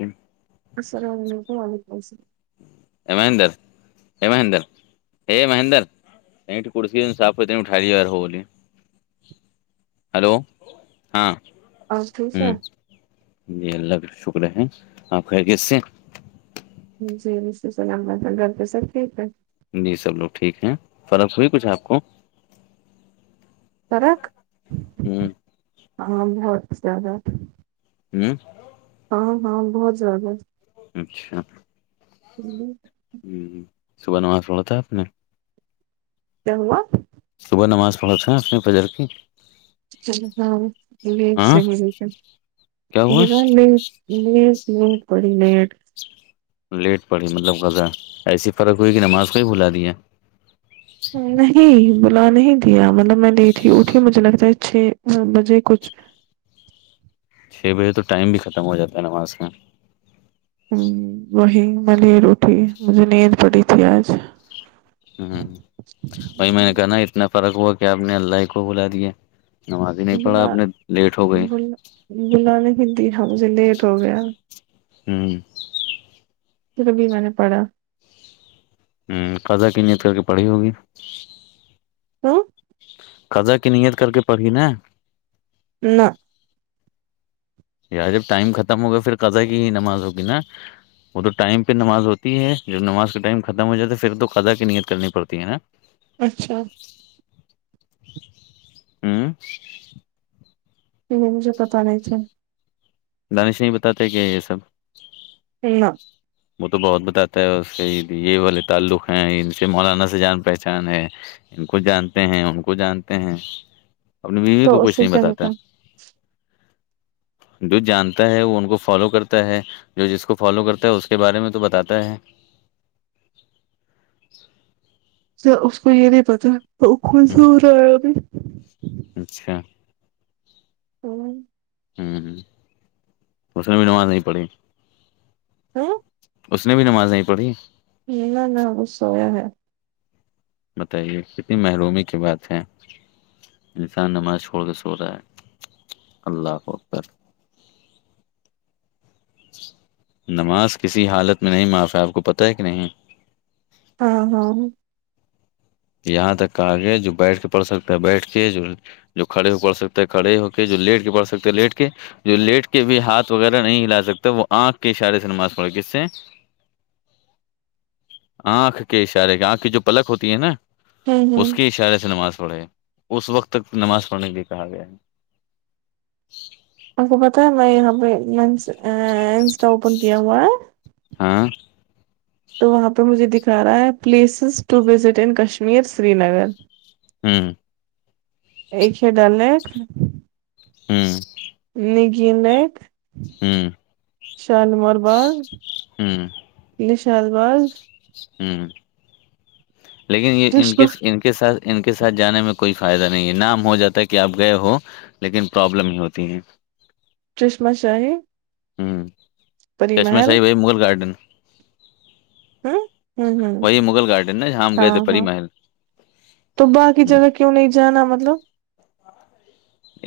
جم [unintelligible] السلام علیکم وعلیکم السلام ای مہندر ای مہندر [unintelligible] ہ مہندر یہ کسی صاف ہوتے ٹال جار ہوو ہلو ہاں آپ ٹھیک ہے ہ جی اللہ کا شکر ہے آپ خیریت سے جی رش الام وح گھر پہ سب ٹھیک ہے جی سب لوگ ٹھیک ہیں فرق ہوئی کچھ آپ کو فرق ہ ہاں بہت زیادہ ہوں ہاں ہاں بہت زیادہ اچھا جی ہ صبح ن وہاں سوڑا تھا آپ نے کیا ہوا صبح نماز پہنچ رہا ہیں اس میں پجر کی چلو ہاں یہ ہاں صحی ہے کیا ہوا مے گ میں م ت کوڑی مٹ لیٹ پڑی مطلب غذا ایسی فرق ہوئی کہ نماز کویں بھلا دیا نہیں بلا نہیں دیا مطلب میں لیٹھی اٹھی مجھے لگتا ہے چھ بجے کچھ چھ بجے تو ٹائم بھی ختم ہو جاتا ہے نا وہاں میں ہ وہی ملی روٹیھی مجھے نیند پڑی تھی آج ہ وہی میں نے کہا ن اتنا فرق ہوا کہ آپ نے اللہ ہی کو بلا دیا نماز ہی نہیں پڑھا ا اپ بلا نے لیٹ ہو گئی بلا بلا نہیں دیا مجھے لیٹ ہو گیا ہوں پھر ابھی میں نے پڑھا ہوں قضا کی نیت کر کے پڑھی ہوگی [inaudible] قضا کی نیت کر کے پڑھی نا نہ یار جب ٹائم ختم ہوگا پھر قضا کی ہی نماز ہوگی نا وہ تو ٹائم پہ نماز ہوتی ہے جب نماز کے ٹائم ختم ہو جاتا ہے پھر تو قضا کی نیت کرنی پڑتی ہے نا اچھا ہوں پ مجھے پتا نہیں تھ دانش نہیں بتاتے کیا یہ سب [inaudible] وہ تو بہت بتاتا ہے اس سےید یہ والے تعلق ہیں ان سے مولانا سے جان پہچان ہے ان کو جانتے ہیں ان کو جانتے ہیں اپنی بیوی کو تو اس کچھ سے نہیں کیا ہوتا بتاتا جو جانتا ہے وہ ان کو فالو کرتا ہے جو جس کو فالو کرتا ہے اس کے بارے میں تو بتاتا ہے اس کو یہ نہیں پتا وہ کون سے ہو رہا ہے ابھی اچھا ہوں ہوں ہ اس میں بھی نماز نہیں پڑی تو اس نے بھی نماز نہیں پڑھی نہ نہ گسویا ہے بتائیے کتنی محرومی کی بات ہے انسان نماز چھوڑ کے سو رہا ہے اللہ کو اکتر [unintelligible] نماز کسی حالت میں نہیں معاف ہے آپ کو پتہ ہے کہ نہیں ہاں ہاں یہاں تک کہ آگ ہے جو بیٹھ کے پڑھ سکتے ہیں بیٹھ کے جو جو کڑے ہو پڑ سکتے ہے کڑے ہو کے جو لیٹ کے پڑ سکتے لیٹ کے جو لیٹ کے بھی ہاتھ وغیرہ نہیں ہلا سکتا وہ آنکھ کے اشارے سے نماز پڑ کس سے [unintelligible] آنکھ کے اشارے کے آنکھ کی جو پلک ہوتی ہے نا اس ہوں کے اشارے سے نماز پڑھے اس وقت تک نماز پڑھنے کے لیے کہا گیا ہے آپ کو پتہ ہے میں یہاں پہ انسٹا اوپن کیا ہوا ہے ہاں تو وہاں پہ مجھے دکھا رہا ہے places to visit in Kashmir Srinagar ہاں ایک ش ڈ ل ہوں نگی لگ ہاں شال نمار باغ ہوں نشال بغ ہوں لیکن یہ ان کے چشمہ ان کے کے سات ان کے ساتھ جانے میں کوئی فائدہ نہیں ہے نام ہو جاتا ہے کہ آپ گئے ہو لیکن پرابلم ہی ہوتی ہیں شمشاہ [unintelligible] ہوں چشمہ شاہی بھائی مغل گارڈن ہ ہ ہ وہی مغل گارڈن نا جاں ہم گئے ہاں تھے پری ہاں محل تو باقی جگہ کیوں نہیں جانا مطلب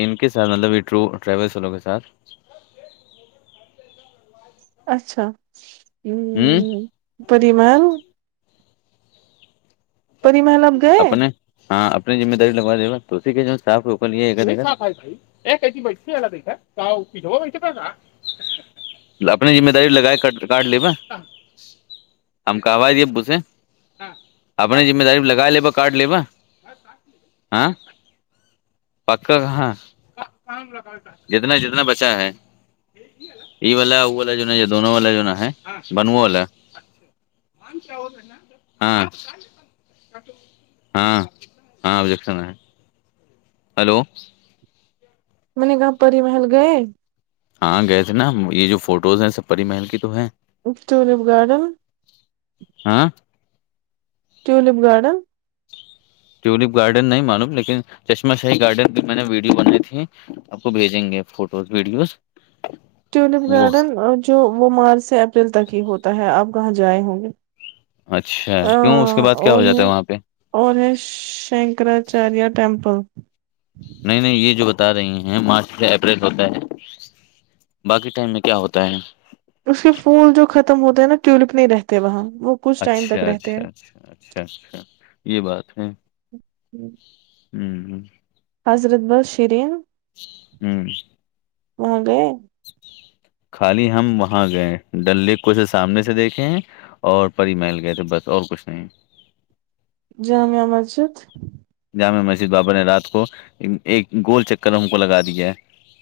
ان کے ساتھ مطلب یہ ٹ ٹریولس والوں کے ساتھ اچھا ہوں پمال [unintelligible] پ محالب گئے [unintelligible] اپنے ہاں اپنی ذمہ داری لگوا د گا اسی کے جو صاف ہوکا جگہ ا کہ ت بسی ہےا د تھاا تو پ جوا بسے تھا کاا [unintelligible] اپنی ذمہ داری لگائے کاٹ لی ب ہم کہو دیے ابھے اپنے جذمہ داری لگا لیبا کارڈ لیبا ہ پککا کہاں جتنا جتنا بچا ہے ای والا وہ والا جو ہے نا یہ دونوں والا جو ہے نا ہے بنو والا من سےا ہوین [unintelligible] ہاں ہاں ابجیکشن ہے ہلو م نے گاؤں پی محل گئے ہاں گئے تھے نا یہ جو فوٹوز ہیں سب پری محل کی تو ہے ٹولپ گارڈن [unintelligible] ہاں ٹیولپ گارڈن ٹیولپ گارڈن نہیں معلوم لیکن چشمہ شاہی گارڈن بھی میں نے ویڈیو بنائی تھی آپ کو بھیجیں گے فوٹوز ویڈیوز ٹیولپ وہ گارڈن جو وہ مارچ سے اپریل تک ہی ہوتا ہے آپ کہاں جائے ہوں گے اچھا کیوں اس کے بعد کیا ہو جاتا ہے وہاں پہ اور ہے شنکراچاریہ ٹمپل نہیں نہیں یہ جو بتا رہی ہیں مارچ سے اپریل ہوتا ہے باقی ٹائم میں کیا ہوتا ہے اس کے پھول جو ختم ہوتے ہیں نا ٹیولپ نہیں رہتے وہاں وہ کچھ ٹائم اچھا تک رہتے اچھا اچھا اچھا اچھا یہ بات ہے ہیں ہوں ہ حضرت بل شرین ہوں ہگے [unintelligible] خالی ہم وہاں گئے ڈل لیک کو اسے سامنے سے دیکھے ہیں اور پری محل گئے تھے بس اور کچھ نہیں جامع مسجد جامع مسجد بابا نے رات کو ایک گول چکر ہم کو لگا دیا ہے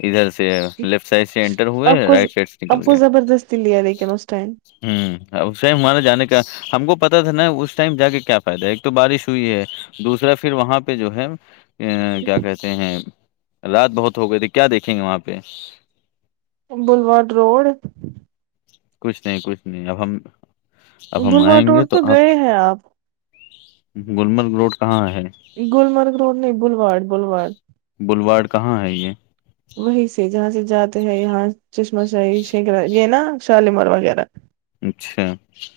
ادھر سے لیفٹ سائڈ سے انینٹر ہوئے آپ کو رائٹ سائڈ سے نکل آپ کو گئے ہوں زبردستی لیا لیکن اس ٹائم س ہمارے جانے کا ہم کو پتا تھا نا اس ٹائم جا کے کیا فائدہ ہے ایک تو بارش ہوئی ہے دوسرا پھر وہاں پہ جو ہے کیا کہتے ہیں رات بہت ہو گئی تو کیا دیکھیں گے وہاں پہ بلوڈ روڈ کچھ نہیں کچھ نہیں اب ہم اب ہم بلواڈ آئیں گے روڈ تو آپ گئے ہیں گلمرگ روڈ کہاں ہے یہ گللمرگ روڈ نہیں بلوڈ بلوڈ بلواڑ کہاں ہے یہ وہیں سے جہاں سے جاتے ہیں یہاں چشمہ شاہی ش یہ نا شالیمار وغیرہ اچھا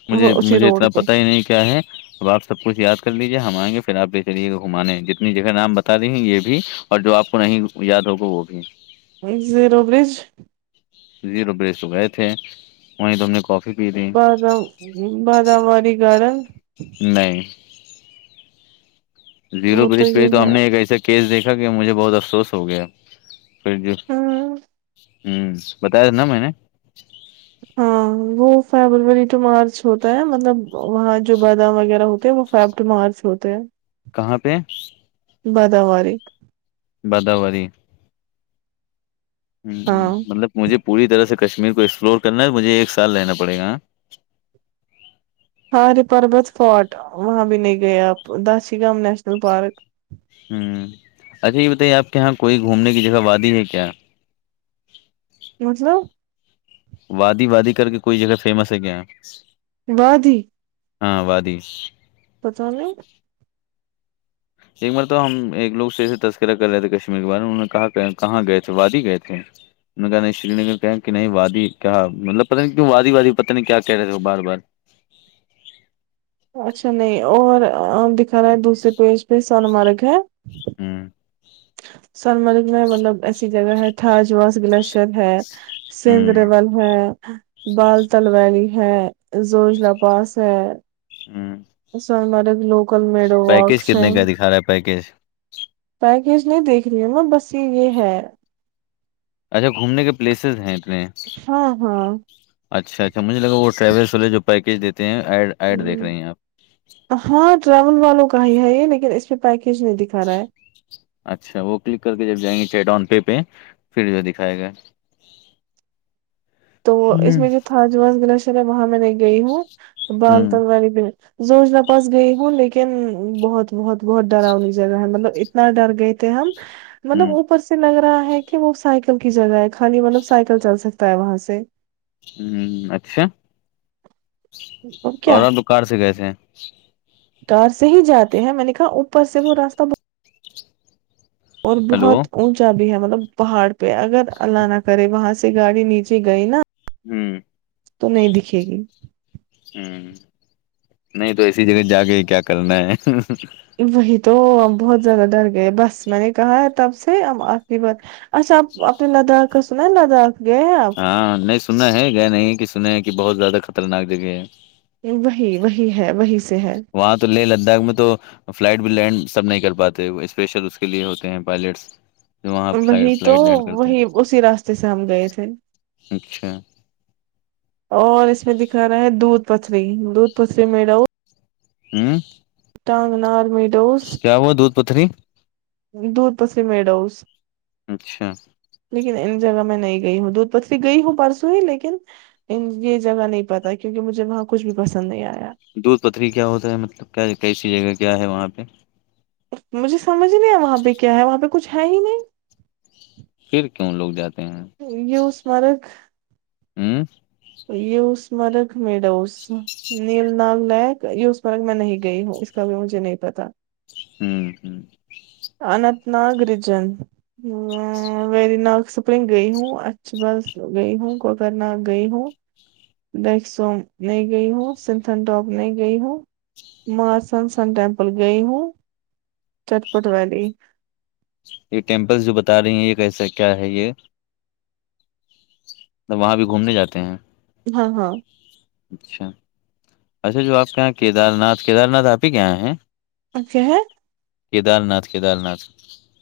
مجھے وہ اسی مجھے اتنا روڈ کو پتا ہی نہیں کیا ہے اب آپ سب کچھ یاد کر لیجیے ہم آئیں گے پھر آپ لے چلیے گا گھمانے جتنی جگہ نام بتا رہی ہیں یہ بھی اور جو آپ کو نہیں یاد ہوگا وہ بھی ایک زیرو برج زیرو بریس گئے تھے وہ ت ہم نے پی لی بادام بادامواری گارڈن نہیں زیرو وہ پرش پہ ہی یہ تو ہم ہے نے ایک ایسا کیس دیکھا کہ مجھے بہت افسوس ہو گیا پھر جو ہاں ہوں بتایا تھا نا میں نے ہاں وہ فیبروری ٹو مارچ ہوتا ہے مطلب وہاں جو بادام وغیرہ ہوتے ہیں وہ فیبٹو مارچ ہوتے ہیں کہاں پہ بادوار بادوری ہ ہاں مطلب مجھے پوری طرح سے کشمیر کو ایکسپلور کرنا ہے مجھے ایک سال رہنا پڑے گا ہار پربت فورٹ وہاں بھی نہیں گئے آپ داشی گام نیشنل پارک ہوں اچھا یہ بتائیے آپ کے یہاں کوئی گھومنے کی جگہ وادی ہے کیا [unintelligible] وادی وادی کر کے کوئی جگہ فیمس ہے کیا یہاں ودی ہاں وادیش تو چے ایک بار تو ہم ایک لوگ سے ایے تذکرہ کر رہے تھے کشمیر کے بارے انہ کہاں کہاں گئے تھے وادی گئے تھے ان کہا نہیں سری نگر کہ نہیں وادی کہ مطلب پتا نہیںوں وادی وادی پتہ نہیں کیا کہہ رہے تھ بار بار اچھا نہیں اور دکھا رہا ہے دوسرے پیج پہ سنمارگ ہے [inaudible] سون مرگ میں مطلب ایسی جگہ ہے تھاجواس گلیشر ہے سندرے بول ہوں ہے بال تل ویلی ہے زوجلا پاس ہے ہوں سن مرگ لوکل مییرو وکس ہیں خارا پیکج پیکج نہیں دیکھ رہی ہے نا بس یہ یہ ہے اچھا گھومنے کے پلیسز ہیں اتنے ہاں ہاں اچھا اچھا مجھے لگا وہ ٹریولس والے جو پیکیج دیتے ہیںڈ ایڈ دیکھ رہے ہیں آپ ہاں ٹریول والوں کا ہی ہے یہ لیکن اس پہ پیکیج نہیں دکھا رہا ہے اچھا وہ کلک کر کے جب جائیں گے چیٹ آن پے پہ پھر جو ہے دکھائے گا [inaudible] تو اس ہ میں جو تھاجواز گلشر ہے وہاں میں نہیں گئی ہوں ہ بال تل والی بھی زجنا پاس گئی ہوں لیکن بہت بہت بہت ڈرؤ مج جگہ ہے مطلب اتنا ڈر گئے تھے ہم ہ مطلب اوپر سے لگ رہا ہے کہ وہ سائیکل کی جگہ ہے خانی مطلب سائیکل چل سکتا ہے وہاں سے ہوں اچھا ا کیا گھر س گئے سے کار سے ہی جاتے ہیں میں نے کہا اوپر سے وہ راستہ بہت اور ہلو ہوں بہت چا بھی ہے مطلب پہاڑ پہ اگر اللہ نہ کرے وہاں سے گاڑی نیچے گئی نا تو نہیں دکھے گی ہوں نہیں تو ایسی جگہ جا کے کیا کرنا ہے وہی تو ہم بہت زیادہ ڈر گئے بس میں نے کہا ہے تب سے ہم آخری بار اچا اپنے لداخ اسوں نا لداخ گئے ہیں آپ ہاں نہیں سننا ہے گیا نہیں کہ سنے ہیں کہ بہت زیادہ خطرناک جگہ ہے وہی وہی ہے وہی سے ہے وہاں تو لے لداخ میں تو فلائٹ بھی لینڈ سب نہیں کر پاتے اسپیشل اس کے لیے ہوتے ہیں پائلٹس جو وہاں وہی تو فلائٹ لینڈ کرتے وہی ہیں اسی راستے سے ہم گئے تھے اچھا اور اس میں دکھا رہا ہے دودھ پتری دودھ پتری م ڈاوں ھمم ڈٹانگنا اورمییر کیا ہوا دودھ پتھری دودور پس مڈوس اچھا لیکن ان جگہ میں نہیں گئی ہوں دودھ پتری گئی ہوں پرسوں ہی لیکن ان یہ جگہ نہیں پتا کیونکہ مجھے وہاں کچھ بھی پسند نہیں آیا دودھ پتھری کیا ہوتا ہے مطلب کیا کیسی جگہ کیا ہے وہاں پہ مجھے سمجھ نہیں آیا وہاں پہ کیا ہے وہاں پہ کچھ ہے ہی نہیں پھر کیوں لوگ جاتے ہیں یوس مرگ [unintelligible] ھمم یہ اسمرک م ڈاو [unintelligible] نیل نال لیک یس مرگ میں نہیں گئی ہوں اس کا بھی مجھے نہیں پتا ھمم ھممم اننت ناگ رجن وری نگ سپلنگ گئی ہوں اچھ بس گئی ہوں کوکر ناگ گئی ہوں ڈیک سوم نہیں گئی ہو سنتھن ٹاپ نہیں گئی ہو میں سن سن ٹیمپل گئی ہوں چٹپٹ ویلی یہ ٹیمپلس جو بتا رہی ہیں یہ کیسا کیا ہے یہ تب وہاں بھی گھومنے جاتے ہیں ہاں ہاں اچھا اچھا جو آپ کے یہاں کیدار ناتھ کیدار ناتھ آپ ہی کےاں ہیں اچھا ہے کیدار ناتھ کیدار ناتھ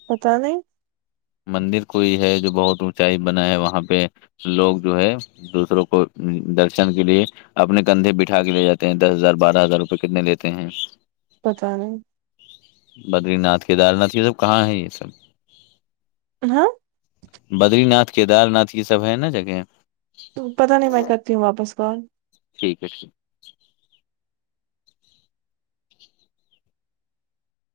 پتا نہیں مندر کوئی ہے جو بہت اونچائی بنا ہے وہاں پہ لوگ جو ہے دوسروں کو درشن کے لیے اپنے کندھے بٹھا کے لے جاتے ہیں دس ہزار بارہ ہزار روپئے کتنے لیتے ہیں پت نہیں بدری ناتھ کیدار ناتھ یہ سب کہاں ہے یہ سب ہاں بدری ناتھ کیدار ناتھ یہ سب ہے نا جگہ تو پتا نہیں میں کرتی ہوں واپس کال ٹھیک ہے ٹھیک [unintelligible]